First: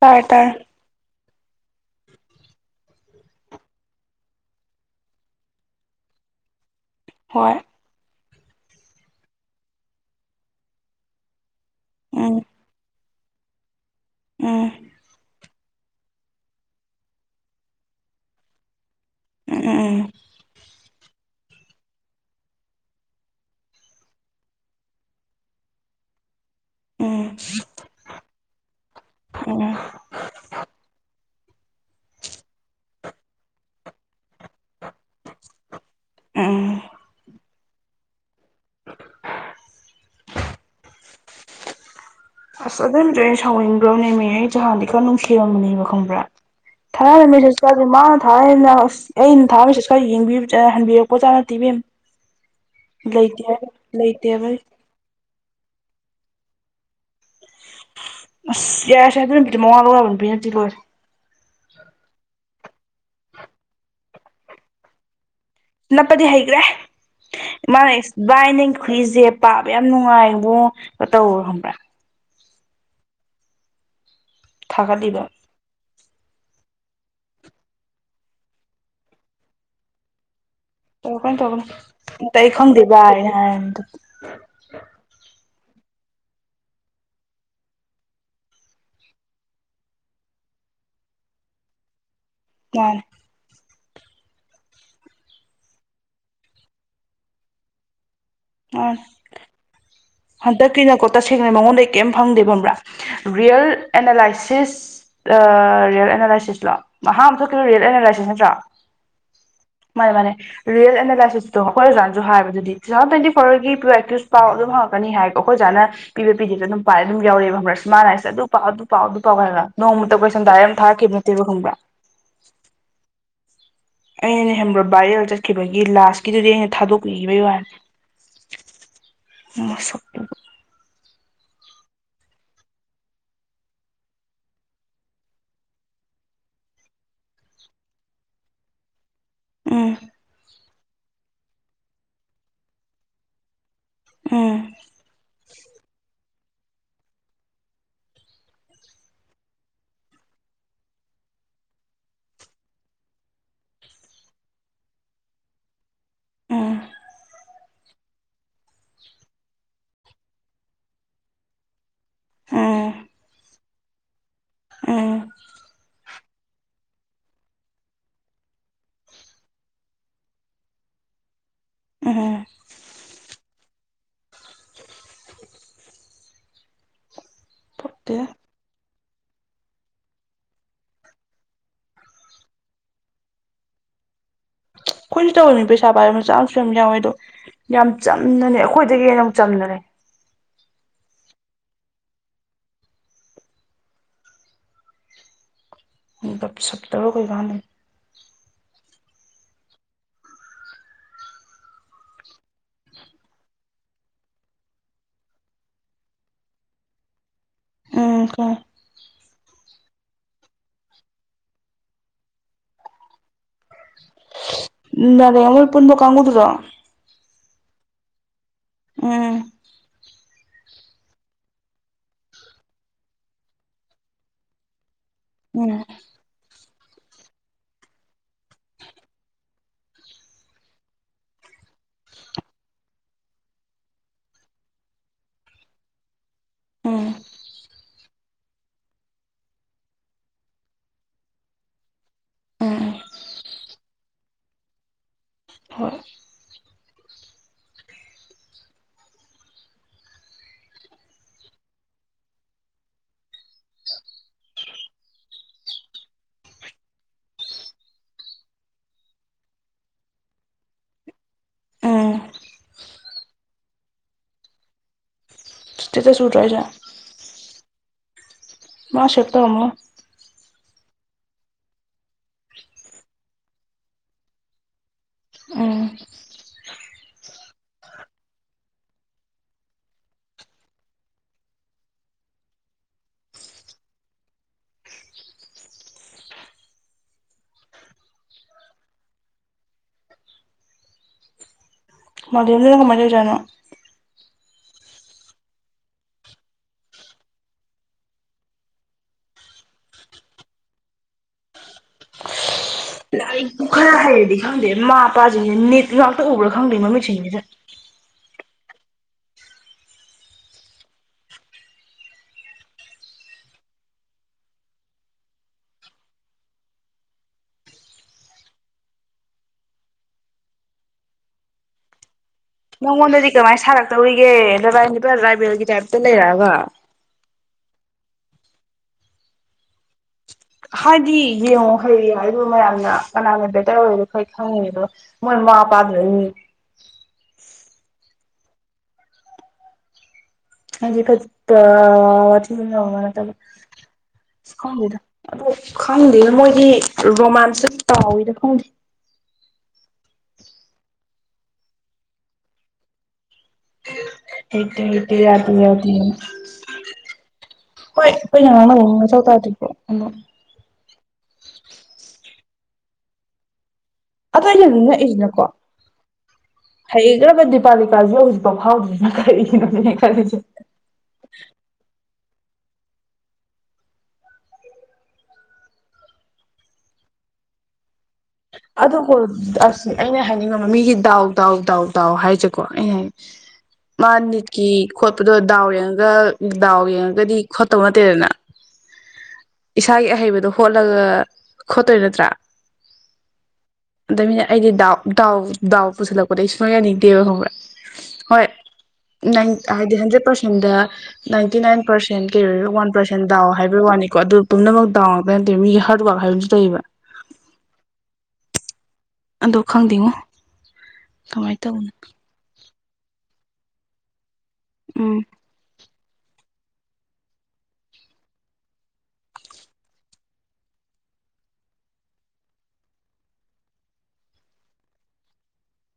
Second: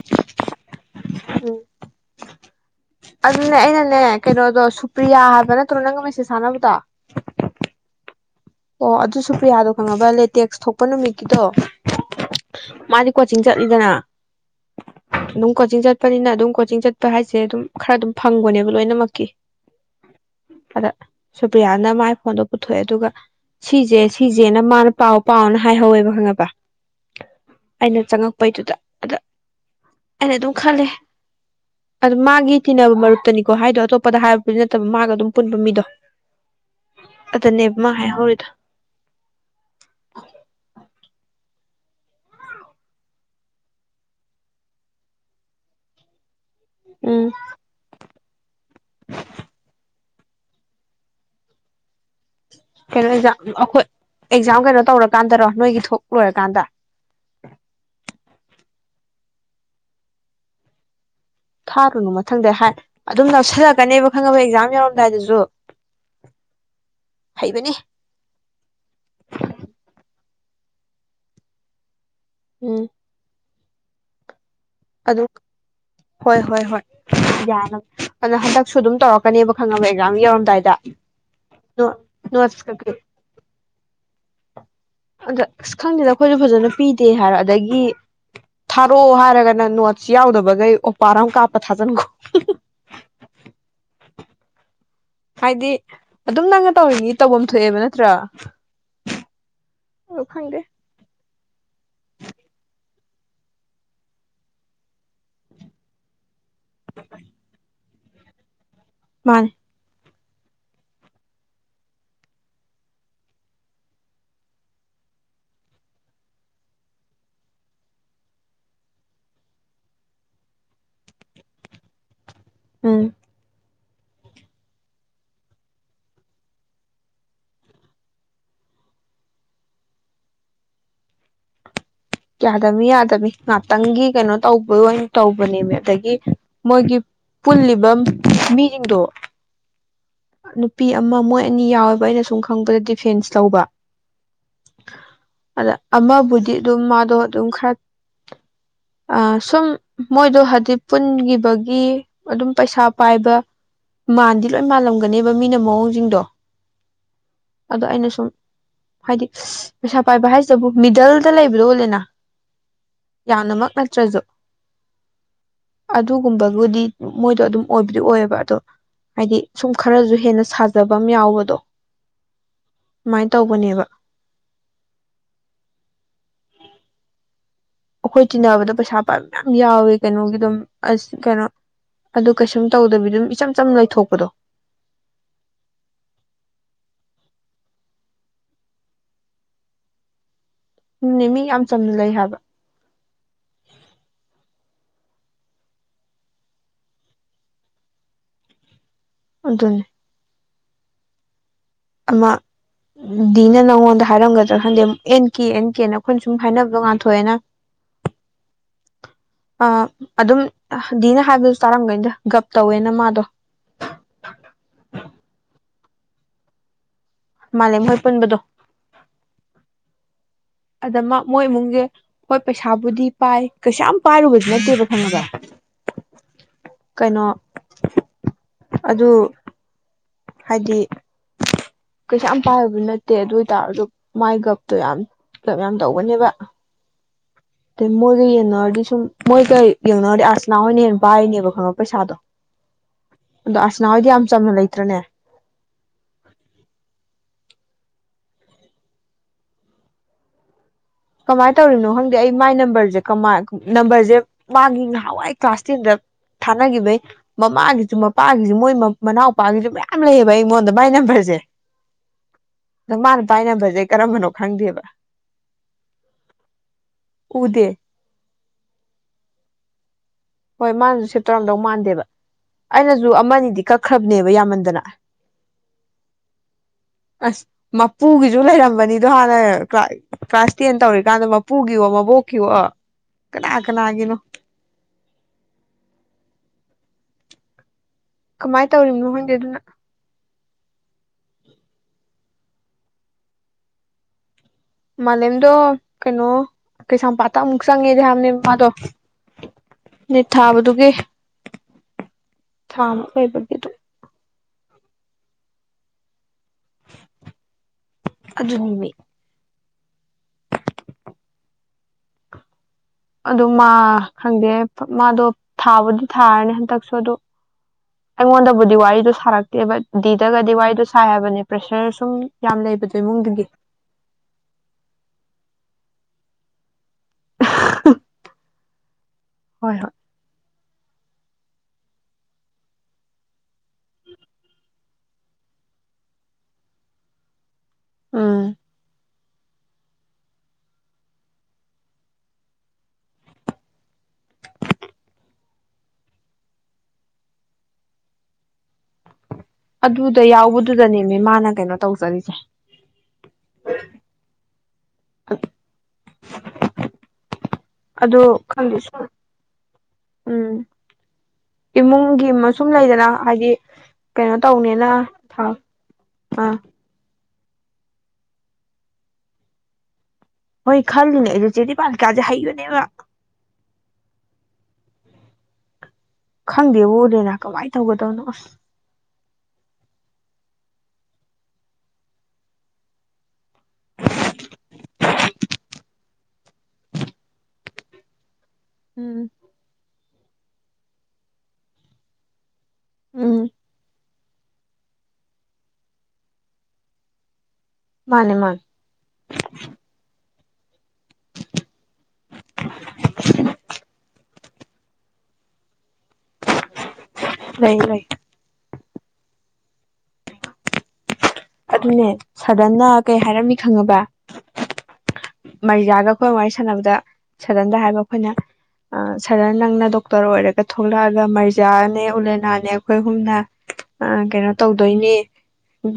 ꯇꯥꯔꯦ ꯇꯥꯔꯦ ꯎꯝ ꯑꯗꯨꯅꯦ ꯑꯩꯅꯅꯦ ꯀꯩꯅꯣꯗꯣ ꯁꯨꯄ꯭ꯔꯤꯌꯥ ꯍꯥꯏꯕ ꯅꯠꯇ꯭ꯔꯣ ꯅꯪꯒ ꯃꯦꯁꯦꯖ ꯊꯥꯅꯕꯗꯣ ꯍꯣꯏ ꯑꯣ ꯑꯗꯨ ꯁꯨꯄ꯭ꯔꯤꯌꯥꯗꯣ ꯈꯪꯉꯕ ꯂꯦꯇꯦꯛꯁ ꯊꯣꯛꯄ ꯅꯨꯃꯤꯠꯀꯤꯗꯣ ꯎꯝ ꯃꯥꯗꯤ ꯀꯣꯆꯤꯡ ꯆꯠꯂꯤꯗꯅ ꯎꯝ ꯑꯗꯨꯝ ꯀꯣꯆꯤꯡ ꯆꯠꯄꯅꯤꯅ ꯑꯗꯨꯝ ꯀꯣꯆꯤꯡ ꯆꯠꯄ ꯍꯥꯏꯁꯦ ꯑꯗꯨꯝ ꯈꯔ ꯑꯗꯨꯝ ꯐꯪꯕꯅꯦꯕ ꯂꯣꯏꯅꯃꯛ ꯎꯝ ꯎꯝ ꯑꯗ ꯁꯨꯄ꯭ꯔꯤꯌꯥꯅ ꯃꯥꯏ ꯐꯣꯟꯗꯣ ꯄꯨꯊꯣꯛꯑꯦ ꯑꯗꯨꯒ ꯁꯤꯁꯦ ꯁꯤꯁꯦꯅ ꯃꯥꯅ ꯄꯥꯎ ꯄꯥꯎꯅ ꯍꯥꯏꯍꯧꯋꯦꯕ ꯈꯪꯉꯕ ꯎꯝ ꯎꯝ ꯑꯩꯅ ꯆꯪꯉꯛꯄꯩꯗꯨꯗ ꯑꯗ ꯑꯩꯅ ꯑꯗꯨꯝ ꯈꯜꯂꯦ ꯑꯗꯨ ꯃꯥꯒꯤ ꯇꯤꯟꯅꯕ ꯃꯔꯨꯞꯇꯅꯤꯀꯣ ꯍꯥꯏꯗꯣ ꯑꯇꯣꯞꯄꯗ ꯍꯥꯏꯕꯕꯨ ꯅꯠꯇꯕ ꯃꯥꯒ ꯑꯗꯨꯝ ꯄꯨꯟꯕ ꯃꯤꯗꯣ ꯎꯝ ꯗꯅꯦꯕꯥ ꯃꯥ ꯍꯥꯏꯍꯧꯔꯤꯗꯣ ꯑꯁ ꯑꯗꯨꯏꯝꯁꯨ ꯑꯩꯅ ꯁꯥꯎꯅꯤꯡꯕ꯭ꯔꯣꯅꯦꯃꯤ ꯑꯩ ꯖꯍꯥꯟꯗꯤ ꯈꯔ ꯅꯨꯡꯁꯤ ꯑꯃꯅꯦꯕ ꯈꯪꯕ꯭ꯔꯥ ꯎꯝ ꯊꯅꯔꯤ ꯃꯦꯁꯦꯁꯀꯗꯨ ꯃꯥ ꯊꯥꯏꯅ ꯑꯁ ꯑꯩꯅ ꯊꯥ ꯃꯦꯁꯦꯁ ꯀꯗꯤ ꯌꯦꯡꯕꯤ ꯍꯟꯕꯤꯔꯛꯄꯖꯥꯠ ꯅꯠꯇꯦ ꯏꯕꯦꯝꯃ ꯀꯩꯅꯣ ꯑꯦꯛꯖꯥꯝ ꯑꯈꯣꯏ ꯑꯦꯛꯖꯥꯝ ꯀꯩꯅꯣ ꯇꯧꯔꯀꯥꯟꯗꯔꯣ ꯅꯣꯏꯒꯤ ꯊꯣꯛ ꯑꯣꯏꯔ ꯀꯥꯟꯗ ꯑꯁ ꯌꯥꯔꯦꯁꯦ ꯑꯗꯨ ꯅꯨꯄꯤꯗꯨ ꯃꯋꯥ ꯂꯧ ꯌꯥꯕꯥ ꯅꯨꯄꯤ ꯅꯠꯇꯦ ꯂꯣꯏꯔꯦ ꯫ ꯊꯥꯔꯨꯅꯨ ꯃꯊꯪꯗ ꯍꯥꯏ ꯑꯗꯨꯝ ꯅꯛꯁꯤꯜꯂꯛꯀꯅꯦꯕ ꯈꯪꯉꯕ ꯑꯦꯛꯖꯥꯝ ꯌꯥꯧꯔꯝꯗꯥꯏꯗꯁꯨ ꯅꯞꯄꯗꯤ ꯍꯩꯈ꯭ꯔꯦ ꯍꯩꯕꯅꯤ ꯏꯃꯥꯅꯁ ꯚꯏ ꯅꯪꯈꯏꯁꯦ ꯄꯥꯕ ꯌꯥꯝ ꯅꯨꯡꯉꯥꯏ ꯃ ꯀ ꯇ ꯎꯝ ꯊꯀꯗꯤꯕ ꯍꯣꯏ ꯍꯣꯏ ꯍꯣꯏ ꯌꯥꯅꯕ ꯑꯗꯨꯗꯣ ꯍꯟꯗꯛꯁꯨ ꯑꯗꯨꯝ ꯇꯧꯔꯛꯀꯅꯦꯕ ꯈꯪꯉꯕ ꯑꯦꯛꯖꯥꯝ ꯌꯧꯔꯝꯗꯥꯏꯗ ꯀꯩꯅꯣ ꯇꯧꯒꯅꯣ ꯑꯇ ꯑꯩ ꯅꯣꯠꯁ ꯈꯪꯗꯦ ꯀꯩꯀꯩ ꯚ ꯍꯥꯏꯅ ꯍꯥꯏꯅꯗ [unintelligible] ꯑꯁ ꯈꯪꯗꯦꯗ ꯑꯩꯈꯣꯏꯁꯨ ꯐꯖꯅ ꯄꯤꯗꯦ ꯍꯥꯏꯔꯣ ꯑꯗꯒꯤ ꯊꯥꯔꯛꯑꯣ ꯍꯥꯏꯔꯒꯅ ꯅꯣꯠꯁ ꯌꯥꯎꯗꯕꯈꯩ ꯑꯣꯄꯥꯔ ꯑꯃ ꯀꯥꯞꯄ ꯊꯥꯖꯤꯟꯈꯣ ꯀꯔ [unintelligible] ꯍꯥꯏꯗꯤ ꯑꯗꯨꯝ ꯅꯪꯅ ꯇꯧꯔꯤꯉ ꯇꯧꯐꯝ ꯊꯣꯛꯑꯦꯕ ꯅꯠꯇ꯭ꯔꯥ ꯑ ꯑꯗꯨ ꯈꯪꯗꯦ ꯍꯟꯗ ꯀꯅ ꯀꯣꯠꯇ ꯁꯦꯡꯅ ꯃꯉꯣꯟꯗꯩ ꯀꯩꯝ ꯐꯪꯗꯦꯕꯕ꯭ꯔꯥ ꯔꯤꯌꯦꯜ ꯑꯦꯅꯥꯂꯥꯏꯁꯤꯁ ꯔꯤꯌꯦꯜ ꯑꯦꯅꯥꯂꯥꯏꯁꯤꯁ ꯃꯍꯥꯛ ꯑꯝ ꯑꯗꯨ ꯍꯖꯥ ꯃꯥꯅꯦ ꯃꯥꯅꯦ ꯃꯥꯅꯦꯔꯤꯌꯦ ꯑꯦꯅꯥꯂꯥꯏꯁꯤꯁꯇꯣ ꯍꯣꯏ ꯑꯣꯖꯥꯅꯁꯨ ꯍꯥꯏꯕꯗꯨꯗꯤ ꯇꯨ ꯊꯥꯎꯖꯟ ꯇ꯭ꯋꯦꯟꯇꯤ ꯐꯣꯔꯒꯤ ꯄꯛꯇꯤꯞ ꯄꯥꯎ ꯑꯗꯨꯝ ꯅꯤ ꯍꯥꯏꯀꯣ ꯑꯩꯈ ꯑꯣꯖꯥꯅ ꯄꯤꯕ ꯄꯤꯗꯕꯗ ꯑꯗꯨꯝ ꯄꯥꯏꯔ ꯑꯗꯨꯝ ꯌꯥꯎꯔꯑꯦꯕ ꯈꯪꯕ꯭ꯔ ꯁꯃꯅ ꯍꯥꯏꯏꯁꯦ ꯑꯗꯨ ꯄꯥꯎ ꯑꯗꯨ ꯄꯥꯎ ꯑꯗꯨ ꯄꯥꯎꯕ꯭ꯔ ꯅꯣꯡꯃꯛꯇ ꯀꯈꯣꯏ ꯁꯝꯗꯥꯏ ꯑꯃ ꯊꯥꯛꯈꯤꯕ ꯅꯠꯇꯦꯕ ꯈꯪꯕ꯭ꯔꯥ ꯎꯝ ꯑꯩꯅ ꯍꯦꯝꯕ꯭ꯔꯣ ꯕꯥꯏꯔꯦꯜ ꯆꯠꯈꯤꯕꯒꯤ ꯂꯥꯁꯀꯤꯗꯨꯗꯤ ꯑꯩꯅ ꯊꯥꯗꯣꯛꯄꯤꯈꯤꯕꯒꯤ ꯋꯥꯅꯤꯁ ꯌꯥꯗꯃꯤ ꯌꯥꯗꯃꯤ ꯉꯍꯥꯛꯇꯪꯒꯤ ꯀꯩꯅꯣ ꯇꯧꯕ ꯑꯣꯏꯅ ꯇꯧꯕꯅꯦꯕ ꯑꯗꯒꯤ ꯃꯣꯏꯒꯤ ꯄꯨꯜꯂꯤꯕ ꯃꯤꯁꯤꯡꯗꯣ ꯎꯝ ꯅꯨꯄꯤ ꯑꯃ ꯃꯣꯏ ꯑꯅꯤ ꯌꯥꯎꯋꯦꯕ ꯑꯩꯅ ꯁꯨꯝ ꯈꯪꯕꯗ ꯗꯤꯐꯦꯟꯁ ꯇꯧꯕ ꯎꯝ ꯑꯗ ꯑꯃꯕꯨ ꯑꯗꯨꯝ ꯃꯥ ꯑꯗꯣ ꯑꯗꯨꯝ ꯈꯔ ꯁꯨꯝ ꯃꯣꯏꯗꯣ ꯍꯥꯏꯗꯤ ꯄꯨꯟꯈꯤꯕꯒꯤ ꯑꯗꯨꯝ ꯄꯩꯁꯥ ꯄꯥꯏꯕ ꯃꯥꯟꯗꯤ ꯂꯣꯏ ꯃꯥꯜꯂꯝꯒꯅꯦꯕ ꯃꯤꯅ ꯃꯑꯣꯡꯁꯤꯡꯗꯣ ꯎꯝ ꯑꯗꯣ ꯑꯩꯅ ꯁꯨꯝ ꯍꯥꯏꯗꯤ ꯄꯩꯁꯥ ꯄꯥꯏꯕ ꯍꯥꯏꯁꯤꯕꯨ ꯃꯤꯗꯜꯗ ꯂꯩꯕꯗꯣ ꯑꯣꯜꯂꯦꯅ ꯌꯥꯅꯃꯛ ꯄꯠꯇ꯭ꯔꯁꯨꯣ ꯑ ꯑꯗꯨꯒꯨꯝꯕꯕꯨꯗꯤ ꯃꯣꯏꯗꯣ ꯑꯗꯨꯝ ꯑꯣꯏꯕꯗꯤ ꯑꯣꯏꯌꯦꯕ ꯑꯗꯣ ꯍꯥꯏꯗꯤ ꯁꯨꯝ ꯈꯔꯁꯨ ꯍꯦꯟꯅ ꯁꯥꯖꯕ ꯑꯃ ꯌꯥꯎꯕꯗꯣ ꯎꯝ ꯁꯃꯥꯏꯅ ꯇꯧꯕꯅꯦꯕ ꯎ ꯄꯛꯇꯦ ꯑꯩꯈꯣꯏ ꯆꯤꯟꯅꯕꯗ ꯄꯩꯁꯥ ꯃ ꯌꯥꯝ ꯌꯥꯎꯋꯦ ꯀꯩꯅꯣꯒꯤ ꯑꯗꯨꯝ ꯑꯁ ꯀꯩꯅꯣ ꯑꯗꯨ ꯀꯩꯁꯨꯝ ꯇꯧꯗꯕꯤ ꯑꯗꯨꯝ ꯏꯆꯝ ꯆꯝ ꯂꯩꯊꯣꯛꯄꯗꯣ ꯑꯩꯈꯣꯏꯁꯨ ꯇꯧꯧꯕꯅꯤ ꯄꯩꯁꯥ ꯄꯥꯏꯔꯕ ꯃꯆꯥꯁꯨ ꯌꯥꯝ ꯌꯥꯎꯋꯦ ꯑꯗꯣ ꯌꯥꯝ ꯆꯝꯅꯅꯦ ꯑꯩꯈꯣꯏꯗꯒꯤ ꯍꯦꯟꯅ ꯌꯥꯝ ꯆꯝꯅꯅꯦ ꯎꯝꯅꯦ ꯃꯤ ꯌꯥꯝ ꯆꯝꯅ ꯂꯩ ꯍꯥꯏꯕ ꯁꯇꯔ ꯀ ꯀꯥꯅꯤ ꯑꯗꯨꯅꯦ ꯑꯃ ꯗꯤꯅ ꯅꯪꯉꯣꯟꯗ ꯍꯥꯏꯔꯝꯒꯗ꯭ꯔꯥ ꯈꯟꯗꯦ ꯑꯦꯟ ꯀꯦ ꯑꯦꯟ ꯀꯦꯅ ꯑꯩꯈꯣꯏꯅ ꯁꯨꯝ ꯍꯥꯏꯅꯕꯗꯣ ꯉꯥꯟꯊꯣꯛꯑꯦꯅ ꯎꯝ ꯑ ꯑꯗꯨꯝꯗꯤꯅ ꯍꯥꯏꯕꯗꯨ ꯆꯥꯔꯝꯒꯩꯗ ꯒꯞ ꯇꯧꯋꯦꯅ ꯃꯥꯗꯣ ꯨꯟ ꯂ ꯀꯥꯡꯒ ꯎꯗ꯭ꯔꯣ ꯃꯥꯂꯦꯝ ꯃꯣꯏ ꯄꯨꯟꯕꯗꯣ ꯎꯝ ꯑꯗꯃ ꯃꯣꯏ ꯏꯃꯨꯡꯒꯤ ꯍꯣꯏ ꯄꯩꯁꯥꯕꯨꯗꯤ ꯄꯥꯏ ꯀꯩꯁꯥ ꯌꯥꯝ ꯄꯥꯏꯔꯨꯕꯗꯤ ꯅꯠꯇꯦꯕ ꯈꯪꯉꯒ ꯎꯝ ꯀꯩꯅꯣ ꯑꯗꯨ ꯍꯥꯏꯗꯤ ꯀꯩꯁꯥ ꯌꯥꯝ ꯄꯥꯏꯕ ꯅꯠꯇꯦ ꯑꯗꯨ ꯑꯣꯏꯇꯥꯔꯁꯨ ꯃꯥꯏ ꯒꯞꯇꯣ ꯌꯥꯝ ꯀꯞ ꯌꯥꯝ ꯇꯧꯒꯅꯦꯕ ꯑꯣꯥ ꯑꯗꯩ ꯃꯣꯏꯒ ꯌꯦꯡꯅꯔꯗꯤ ꯁꯨꯝ ꯃꯣꯏꯒ ꯌꯦꯡꯅꯔꯗꯤ ꯑꯁꯅꯥ ꯍꯣꯏꯅ ꯌꯦꯟ ꯄꯥꯏ ꯍꯥꯏꯔꯤꯅꯦꯕ ꯈꯪꯉꯣ ꯄꯩꯁꯥꯗꯣ ꯎꯝ ꯗ ꯑꯁꯅꯗꯤ ꯌꯥꯝ ꯆꯝꯅ ꯂꯩꯇ꯭ꯔꯅꯦ ꯍꯣꯏ ꯀꯃꯥꯏꯅ ꯇꯧꯔꯤꯅꯣ ꯈꯪꯗꯦ ꯑꯩ ꯃꯥꯏ ꯅꯝꯕꯔꯁꯦ ꯀꯃꯥꯏ ꯅꯝꯕꯔꯁꯦ ꯃꯥꯒꯤ ꯉꯍꯥꯟꯋꯥꯏ ꯀ꯭ꯂꯥꯁ ꯇꯦꯟꯗ ꯊꯥꯅꯈꯤꯕꯒꯤ ꯃꯃꯥꯒꯤꯁꯨ ꯃꯄꯥꯒꯤꯁꯨ ꯃꯣꯏ ꯃꯅꯥꯎꯄꯥꯒꯤꯁꯨ ꯃꯌꯥꯝ ꯂꯩꯌꯦꯕ ꯑꯩꯉꯣꯟꯗ ꯃꯥꯏ ꯅꯝꯕꯔꯁꯦ ꯎꯝ ꯑꯗ ꯃꯥꯅ ꯃꯥꯏ ꯅꯝꯕꯔꯁꯦ ꯑꯩ ꯀꯔꯝꯕꯅꯣ ꯈꯪꯗꯦꯕ ꯇꯗ ꯁꯨꯠ ꯔꯁ ꯎꯗꯦ ꯃꯥ ꯁꯛꯇꯃꯣ ꯍꯣꯏ ꯃꯥꯅꯁꯨ ꯁꯦꯠꯇ꯭ꯔꯝꯗꯧ ꯃꯥꯟꯗꯦꯕ ꯑꯩꯅꯁꯨ ꯑꯃꯅꯤꯗꯤ ꯀꯛꯈ꯭ꯔꯕꯅꯦꯕ ꯌꯥꯝꯃꯟꯗꯅ ꯎꯝ ꯑꯁ ꯃꯄꯨꯒꯤꯁꯨ ꯂꯩꯔꯝꯕꯅꯤꯗꯣ ꯍꯥꯟꯅ ꯀ꯭ꯂꯥꯁ ꯇꯦꯟ ꯇꯧꯔꯤꯀꯥꯟꯗ ꯃꯄꯨꯒꯤꯕꯣ ꯃꯕꯣꯛꯀꯤꯋꯣ ꯀꯅꯥ ꯀꯅꯥꯒꯤꯅꯣ ꯀꯃꯥꯏꯅ ꯇꯧꯔꯤꯅꯣ ꯍꯣꯏꯒꯤ ꯑꯗꯨꯅ ꯃꯗꯤ ꯃ ꯆꯅꯣ ꯃꯥꯂꯦꯝꯗꯣ ꯀꯩꯅꯣ ꯀꯩꯁꯥꯝꯄꯥꯠꯇ ꯑꯃꯨꯛ ꯆꯪꯉꯦꯗꯤ ꯍꯥꯏꯕꯅꯦ ꯃꯥꯗꯣ ꯅꯠ ꯊꯥꯕꯗꯨꯒꯤ ꯊꯥ ꯑꯃꯨꯛ ꯑꯣꯏꯕꯒꯤ ꯂꯥꯏꯔꯤꯛꯄꯨ ꯈꯔ ꯍꯩꯔꯗꯤ ꯈꯪꯗꯦ ꯃꯃ ꯃꯄꯥꯁꯤꯡꯁꯤ ꯅꯤꯠ ꯉꯥꯛꯇ ꯎꯕ꯭ꯔꯥ ꯈꯪꯗꯦ ꯃꯃꯤꯠꯁꯤꯡꯁꯤꯗ ꯑꯗꯨꯨꯝꯃꯤ ꯑꯗꯨ ꯃꯥ ꯈꯪꯗꯦ ꯃꯥꯗꯣ ꯊꯥꯕꯨꯗꯤ ꯊꯥꯔꯅꯤ ꯍꯟꯗꯛꯁꯨ ꯑꯗꯨꯗ ꯑꯩꯉꯣꯟꯗꯕꯨꯗꯤ ꯋꯥꯔꯤꯗꯣ ꯁꯥꯔꯛꯇꯦꯕ ꯗꯤꯗꯒꯗꯤ ꯋꯥꯔꯤꯗꯣ ꯁꯥꯏ ꯍꯥꯏꯕꯅꯦ ꯄ꯭ꯔꯦꯁꯔ ꯁꯨꯝ ꯌꯥꯝ ꯂꯩꯕꯗꯣ ꯅꯪꯉꯣꯟꯗꯗꯤ ꯏꯃꯨꯡꯗꯨꯒꯤ ꯀꯃꯥꯏꯅ ꯁꯥꯔꯛꯇꯧꯔꯤꯒꯦ ꯕꯥꯏꯅꯤ ꯔ꯭ꯔꯥꯏꯕꯦꯜꯒꯤ ꯇꯥꯏꯞ ꯆ ꯂꯩ ꯌꯥꯕ ꯍꯣꯏ ꯍꯣꯏ ꯍꯥꯏꯗꯤ ꯌꯦꯡꯉꯣ ꯍꯩꯔ ꯍꯥꯏꯗ ꯃꯌꯥꯝꯅ ꯀꯅꯥꯅ ꯕꯦꯇꯔ ꯑꯣꯏꯗꯣꯈꯩ ꯈꯪꯉꯉꯦ ꯑꯗꯣ ꯃꯣꯏ ꯃꯃꯥ ꯃꯄꯥꯗꯨꯅꯅꯤ ꯑꯥ ꯈꯖꯤ ꯐꯖꯤ ꯋꯥꯊꯕ ꯅꯠꯇꯕ ꯈꯪꯗꯦꯗ ꯑꯗꯣ ꯈꯪꯗꯦꯗ ꯃꯣꯏꯒꯤ ꯔꯣꯃꯥꯟꯁꯇ ꯆꯥꯎꯋꯤꯗ ꯈꯪꯗꯦ ꯑꯗꯨꯗ ꯌꯥꯎꯕꯗꯨꯗꯅꯦꯃꯤ ꯃꯥꯅ ꯀꯩꯅꯣ ꯇꯧꯖꯔꯤꯁꯦ ꯤ ꯌꯥ ꯌꯥꯣꯏ ꯑꯗꯨ ꯏ ꯈꯪꯗꯦ ꯌꯥꯅ ꯁꯨꯝ ꯆꯇ ꯎ ꯎꯝ ꯏꯃꯨꯡꯒꯤ ꯃꯁꯨꯝ ꯂꯩꯗꯅ ꯍꯥꯏꯗꯤ ꯀꯩꯅꯣ ꯑꯋꯥꯏꯗ ꯇꯧꯅꯦꯅ ꯅꯛꯏꯁꯤꯅꯀꯣ ꯊꯥꯎ ꯑꯥ ꯍꯌꯦꯡ ꯁꯔꯕꯟꯗꯤꯤ ꯄꯥꯂꯤꯀꯥꯁꯤ ꯍꯧꯖꯤꯛꯥꯎ ꯐꯥꯎꯗ꯭ꯔꯤꯅ ꯀꯔꯤꯒꯤꯅꯣꯅꯦ ꯈꯜꯂꯤꯁꯦ ꯍꯣꯏ ꯈꯜꯂꯤꯅꯦ ꯑꯩꯁꯨꯦ ꯆꯦꯗꯤ ꯄꯜ ꯀꯥꯁꯦ ꯍ ꯌꯅꯦꯕ ꯈꯪꯗꯦꯕꯨꯗꯦꯅ ꯀꯃꯥꯏꯅ ꯇꯧꯒꯗꯕꯅꯣ ꯑ ꯑꯗꯨꯣ ꯑꯁ ꯑꯩꯅ ꯍꯥꯏꯅꯤꯡꯉꯕ ꯃꯤꯒꯤ ꯗꯥꯎ ꯗꯥꯎ ꯗꯥꯎ ꯗꯥꯎ ꯍꯥꯏꯁꯦꯀꯣ ꯑꯩꯅ ꯃꯥ ꯅꯤꯠꯀꯤ ꯈꯣꯠꯄꯗꯣ ꯗꯥꯎ ꯌꯦꯡꯉꯒ ꯗꯥꯎ ꯌꯦꯡꯉꯒꯗꯤ ꯈꯣꯠꯇꯕ ꯅꯠꯇꯦꯗꯅ ꯎꯝ ꯏꯁꯥꯒꯤ ꯑꯍꯩꯕꯗ ꯑꯗꯣ ꯍꯣꯠꯂꯒ ꯈꯣꯠꯇꯣꯏ ꯅꯠꯇ꯭ꯔꯥ ꯎꯝ ꯕꯅ ꯑꯩꯗꯤ ꯗꯥꯎ ꯗꯥꯎ ꯗꯥꯎ ꯄꯨꯁꯜꯂꯛꯄꯗ ꯑꯩ ꯁꯨꯡꯃꯌꯥ ꯌꯥꯅꯤꯡꯗꯦꯕ ꯈꯪꯕ꯭ꯔꯥ ꯃꯥꯅꯦ ꯍꯣꯏ ꯃꯥꯅꯦ ꯅꯪ ꯍꯥꯏꯗꯤ ꯍꯗꯦ ꯄꯁ ꯍꯗ ꯅꯥꯏꯟꯇꯤ ꯅꯥꯏꯟ ꯄꯥꯔꯁꯦꯟ ꯀꯩ ꯋꯥꯟ ꯄꯥꯔꯁꯦꯟ ꯗꯥꯎ ꯍꯥꯏꯕꯒꯤ ꯋꯥꯅꯤꯀꯣ ꯑꯗꯨ ꯇꯝꯅ ꯃꯗꯥꯗꯦꯟꯗꯤ ꯃꯤ ꯍꯔ ꯍꯥꯏꯕꯁꯨ ꯇꯩꯕ ꯂꯩ ꯂꯩ ꯑꯗ ꯈꯪꯗꯦꯉꯣ ꯀꯃꯥꯏ ꯇꯧꯕꯅ ꯅ ꯀꯩ ꯍꯥꯏꯔꯝꯃꯤ ꯈꯪꯉꯕ꯭ꯔꯥ ꯎꯝ ꯃꯩꯖꯥꯒ ꯑꯩꯈꯣꯏ ꯋꯥꯔꯤ ꯁꯥꯟꯅꯕꯗ ꯁꯗꯟꯗ ꯍꯥꯏꯕ ꯑꯩꯈꯣꯏꯅ ꯁꯗꯟ ꯅꯪꯅ ꯗꯣꯛꯇꯔ ꯑꯣꯏꯔꯒ ꯊꯣꯛꯂꯛꯑꯒ ꯃꯖꯌꯥꯅꯦ ꯎꯂꯦꯅꯥꯅꯦ ꯑꯩꯈꯣꯏ ꯍꯨꯝꯅ ꯀꯩꯅꯣ ꯇꯧꯗꯣꯏꯅꯤ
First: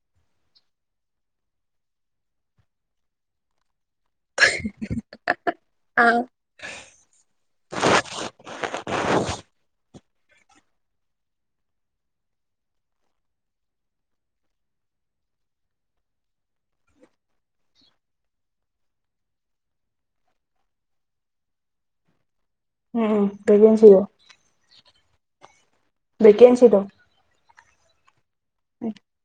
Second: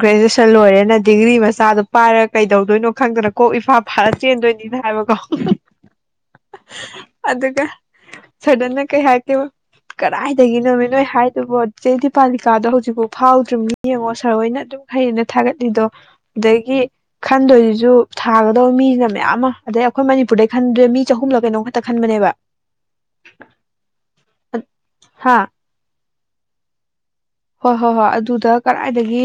ꯒ꯭ꯔꯦꯖꯨꯁ ꯆꯜ ꯂꯣꯏꯔꯦꯅ ꯗꯤꯒ꯭ꯔꯤ ꯃꯆꯥꯗꯨꯣ ꯄꯥꯏꯔꯒ ꯀꯩꯗꯧꯗꯣꯏꯅꯣ ꯈꯪꯗꯅ ꯀꯣꯛ ꯏꯐꯥ ꯚꯥꯔꯠ ꯆꯦꯟꯗꯣꯏꯅꯤꯅ ꯍꯥꯏꯕꯀꯣ ꯑ ꯑꯗꯨꯒ ꯁꯗꯟꯅ ꯀꯩ ꯍꯥꯏꯔꯀꯦꯕ ꯀꯗꯥꯏꯗꯒꯤꯅꯣꯃꯤ ꯅꯣꯏ ꯍꯥꯏꯗꯨꯕ ꯆꯦꯗꯤꯤ ꯄꯥꯂꯤꯀꯥꯗꯣ ꯍꯧꯖꯤꯛꯐꯥꯎ ꯐꯥꯎꯗ꯭ꯔꯤꯕ ꯌꯦꯡꯉꯣ ꯁꯥꯔ ꯍꯣꯏꯅ ꯑꯗꯨꯝ ꯍꯌꯦꯟꯅ ꯊꯥꯒꯠꯂꯤꯗꯣ ꯑꯗꯒꯤ ꯈꯟꯗꯣꯏꯁꯤꯁꯨ ꯊꯥꯒꯗꯧ ꯃꯤꯁꯤꯅ ꯃꯌꯥꯝ ꯑꯃ ꯑꯗꯩ ꯑꯩꯈꯣꯏ ꯃꯅꯤꯄꯨꯔꯗꯩ ꯈꯟꯗꯣꯏ ꯃꯤ ꯆꯍꯨꯝꯂꯛ ꯀꯩꯅꯣꯝꯈꯛꯇ ꯈꯟꯕꯅꯦꯕ ꯎꯝ ꯀꯩꯝ ꯁꯤꯣ ꯍꯥꯥ ꯀꯦꯟꯁꯤꯗ ꯍꯣꯏ ꯍꯣꯏ ꯍꯣꯏ ꯑꯗꯨ ꯗ ꯀꯗꯥꯏꯗꯒꯤ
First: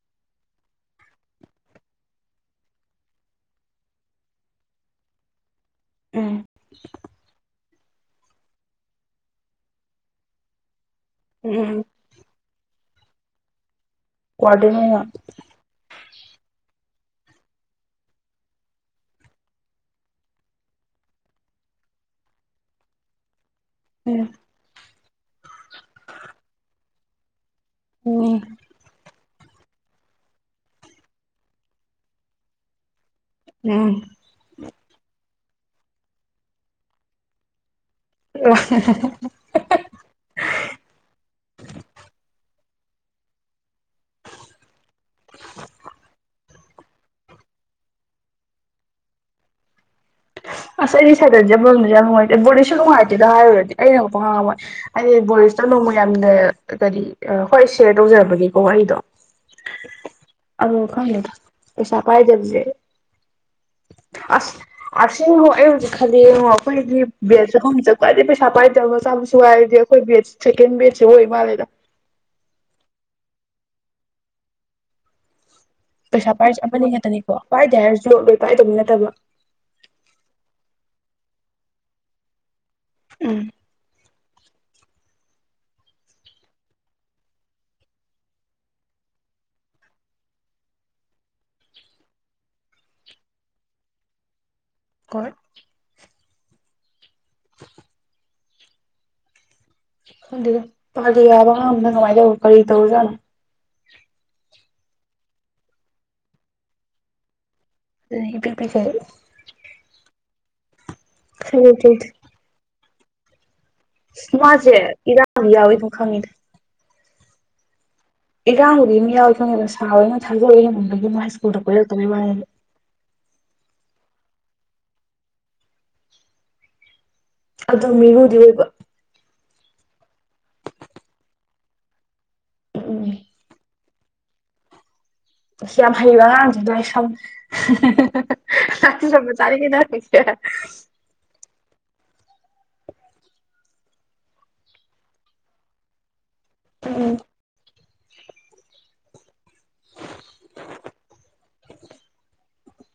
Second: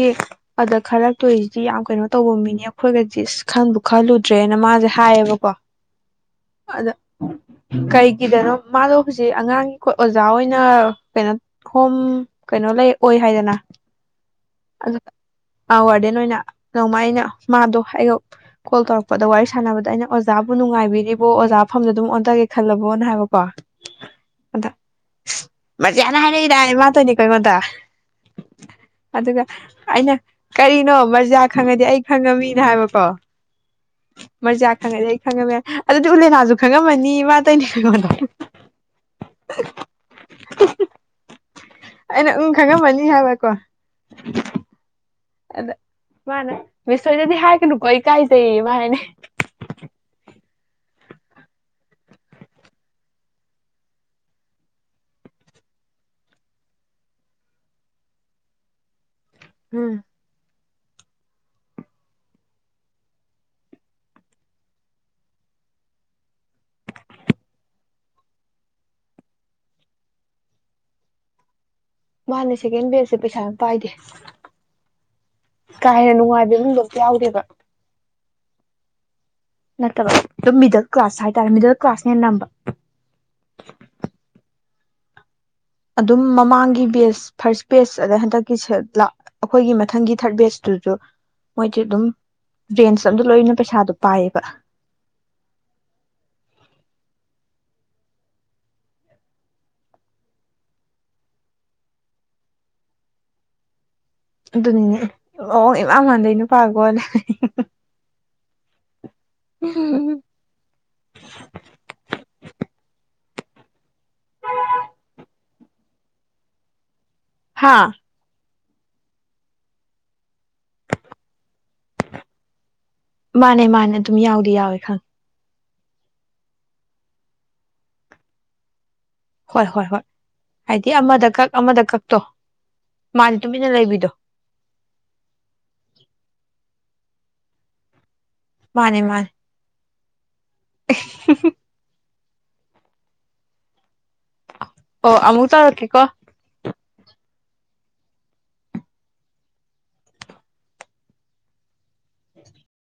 ꯑꯗ ꯈꯜꯂꯛꯇꯣꯏꯁꯤꯗꯤ ꯌꯥꯝ ꯀꯩꯅꯣ ꯇꯧꯕ ꯃꯤꯅꯦ ꯑꯩꯈꯣꯏꯒꯗꯤ ꯏꯁ ꯈꯟꯕꯨ ꯈꯜꯂꯨꯗ꯭ꯔꯦꯅ ꯃꯥꯁꯦ ꯍꯥꯏꯌꯦꯕꯀꯣ ꯎꯝ ꯑꯗ ꯀꯩꯒꯤꯗꯅꯣ ꯃꯥꯗꯣ ꯍꯧꯖꯤꯛ ꯑꯉꯥꯡꯒꯤ ꯑꯣꯖꯥ ꯑꯣꯏꯅ ꯄꯦꯟꯠ ꯎꯝ ꯎꯝ ꯍꯣꯝ ꯀꯩꯅꯣ ꯂꯩ ꯑꯣꯏ ꯍꯥꯏꯗꯅ ꯀ꯭ꯋꯥꯔꯇꯔ ꯑꯣꯏꯅ ꯑ ꯋꯥꯔꯗꯦꯟ ꯑꯣꯏꯅ ꯅꯣꯡꯃ ꯑꯩꯅ ꯃꯥꯗꯣ ꯑꯩꯒ ꯀꯣꯜ ꯇꯧꯔꯛꯄꯗꯣ ꯋꯥꯔꯤ ꯁꯥꯟꯅꯕꯗ ꯑꯩꯅ ꯑꯣꯖꯥꯕꯨ ꯅꯨꯡꯉꯥꯏꯕꯤꯔꯤꯕꯣ ꯑꯣꯖꯥ ꯃꯐꯝꯗ ꯑꯗꯨꯝ ꯑꯣꯟꯊꯒꯦ ꯈꯜꯂꯕꯣꯅ ꯍꯥꯏꯕꯀꯣ ꯎꯝ ꯃꯦꯅ ꯍꯥꯏꯔꯛꯏꯗꯥꯅꯦ ꯃꯥꯗꯣꯏꯅꯦ ꯀꯉꯣꯟꯗ ꯍ ꯑꯗꯨꯒ ꯑꯩꯅ ꯀꯔꯤꯅꯣ ꯕꯖꯥꯔ ꯈꯪꯉꯗꯤ ꯑꯩ ꯈꯪꯉꯃꯤꯅ ꯍꯥꯏꯕꯀꯣ ꯎꯝ ꯃꯔꯖꯤ ꯑꯈꯥꯡꯒ ꯈꯪꯉꯝꯃꯦ ꯑꯗꯨꯗꯤ ꯎꯂꯦꯅꯥꯁꯨ ꯈꯪꯉꯝꯃꯅꯤ ꯃꯥ ꯇꯅꯦ ꯑꯩꯅ ꯈꯪꯉꯝꯃꯅꯤ ꯍꯥꯏꯕꯀꯣ ꯑꯗ ꯃꯥꯅꯦ ꯃꯤꯁꯣꯏꯅꯗꯤ ꯍꯥꯏꯒꯅꯨꯀꯣ ꯑꯩ ꯀꯥꯏꯖꯩꯌꯦ ꯃꯥ ꯍꯥꯏꯅꯦ ꯑꯁ ꯑꯩꯗꯤ ꯁꯥꯏꯗꯔꯁꯕꯝꯗꯗꯤꯦ ꯌꯥꯝ ꯅꯨꯡꯉꯥꯏꯇꯦ ꯕꯣꯔꯤꯁꯁꯨ ꯅꯨꯡꯉꯥꯏꯇꯦꯗꯣ ꯍꯥꯏꯔꯨꯔꯗꯤ ꯑꯩꯅꯉꯛꯄ ꯉꯥꯡꯉꯝꯃꯣꯏ ꯑꯩꯗꯤ ꯕꯣꯔꯤꯁꯇ ꯅꯣꯡꯃ ꯌꯥꯝꯅ ꯀꯔꯤ ꯍꯣꯏ ꯁꯦꯌꯔ ꯇꯧꯖꯔꯕꯅꯦꯀꯣ ꯋꯥꯔꯤꯗꯣ ꯎꯝ ꯑꯣ ꯈꯕꯛ ꯄꯩꯁꯥ ꯄꯥꯏꯗꯕꯁ ꯑꯁ ꯑꯁꯤꯉꯣ ꯑꯩ ꯍꯧꯖꯤꯛ ꯈꯜꯂꯤ ꯌꯦꯡꯉꯣ ꯑꯩꯈꯣꯏꯗꯤ ꯕꯦꯠꯁꯦꯐꯝꯁꯦ ꯈ꯭ꯋꯥꯏꯗꯒꯤ ꯄꯩꯁꯥ ꯄꯥꯏꯗꯕ ꯃꯆꯥ ꯃꯁꯨ ꯍꯥꯏꯔꯗꯤ ꯑꯩꯈꯣꯏ ꯕꯦꯠ ꯁꯦꯀꯦꯟ ꯕꯦꯠꯁꯦ ꯑꯣꯏ ꯃꯥꯜꯂꯦꯗ ꯃꯥꯅ ꯁꯦꯀꯦꯟ ꯕꯦꯜꯁꯦ ꯄꯩꯁꯥ ꯄꯥꯏꯗꯦ ꯀꯥ ꯍꯦꯟꯅ ꯄꯩꯁꯥ ꯅꯨꯡꯉꯥꯏꯕ ꯄꯥꯏꯔꯤꯁ ꯏꯃꯨꯡꯗꯣ ꯑꯃꯅꯤ ꯑꯝꯇ ꯈꯛꯇꯅꯤꯀꯣ ꯌꯥꯎꯗꯦꯕ ꯄꯥꯏꯗꯦ ꯍꯥꯏꯔꯁꯨ ꯥꯏꯗꯧꯕ ꯅꯠꯇꯕ ꯅꯠꯇꯕ ꯑꯗꯨꯝ ꯃꯤꯗꯜ ꯀ꯭ꯂꯥꯁ ꯍꯥꯏꯇꯥꯔꯦ ꯃꯤꯗꯜ ꯀ꯭ꯂꯥꯁꯅꯦ ꯅꯝꯕ ꯎꯝ ꯑꯗꯨꯝ ꯃꯃꯥꯡꯒꯤ ꯕꯦꯖ ꯐꯥꯔꯁ ꯕꯦꯖ ꯑꯗꯩ ꯍꯟꯗꯛꯀꯤ ꯑꯩꯈꯣꯏꯒꯤ ꯃꯊꯪꯒꯤ ꯊꯥꯔꯠ ꯕꯦꯖꯇꯨꯁꯨ ꯃꯣꯏꯗꯤ ꯑꯗꯨꯝ ꯔꯦꯟꯁ ꯑꯗ ꯂꯣꯏꯅ ꯄꯩꯁꯥꯗꯣ ꯄꯥꯏꯌꯦꯕ ꯀꯣꯏ ꯈꯪꯗ ꯐꯗꯤ ꯌꯥꯕ ꯉꯕꯅ ꯀꯃꯥꯏꯅ ꯇꯧ ꯀꯔꯤ ꯇꯧꯔꯖꯥꯠꯅꯣ ꯑꯗꯨꯅꯤꯅꯦ ꯑꯣ ꯏꯃꯥ ꯃꯥꯟꯗ ꯅꯨꯄꯥꯥꯒꯣꯂꯦ ꯑꯗꯨ ꯄ ꯄꯈ ꯎꯝ [unintelligible] ꯏꯁ ꯃꯥꯁꯦ ꯏꯔꯥꯡ ꯌꯥꯎꯋꯕ ꯈꯪꯉꯤꯗ ꯍꯥꯥ ꯏꯔꯥꯡꯕꯨꯗꯤ ꯑꯃꯝ ꯌꯥꯎꯈꯤꯕꯅꯦꯗ ꯁꯥꯔ ꯍꯣꯏ ꯑꯣꯏꯅ ꯊꯥꯖꯕ ꯌꯦꯡꯅꯤꯡꯕꯒꯤ ꯑꯃ ꯍꯥꯏ ꯁ꯭ꯀꯨꯜꯗ ꯀꯣꯏꯔꯛꯇꯕꯩ ꯋꯥꯅꯤꯗ ꯃꯥꯅꯦ ꯃꯥꯅꯦ ꯑꯗꯨꯝ ꯌꯥꯎꯗꯤ ꯌꯥꯎꯋꯦ ꯈꯪꯉꯦ ꯑꯣꯗꯨ ꯃꯤꯉꯨꯗꯤ ꯑꯣꯏꯕ ꯍꯣꯏ ꯍꯣꯏ ꯍꯣꯏ ꯍꯥꯏꯗꯤ ꯑꯃꯗ ꯀꯛ ꯑꯃꯗ ꯀꯛꯇꯣ ꯎꯝ ꯃꯥ ꯇꯨꯃꯤꯟꯅ ꯂꯩꯕꯤꯗꯣ ꯑꯁ ꯌꯥꯝ ꯍꯩꯌꯦꯕ ꯑꯉꯥꯡꯁꯨ ꯂꯩ ꯊ ꯃꯥꯅꯦ ꯃꯥꯅꯦ [unintelligible] [unintelligible] [unintelligible] [unintelligible] [unintelligible] [unintelligible] ꯑꯣ ꯑꯃꯨꯛ ꯇꯧꯔꯛꯀꯦꯀꯣ ꯎꯝ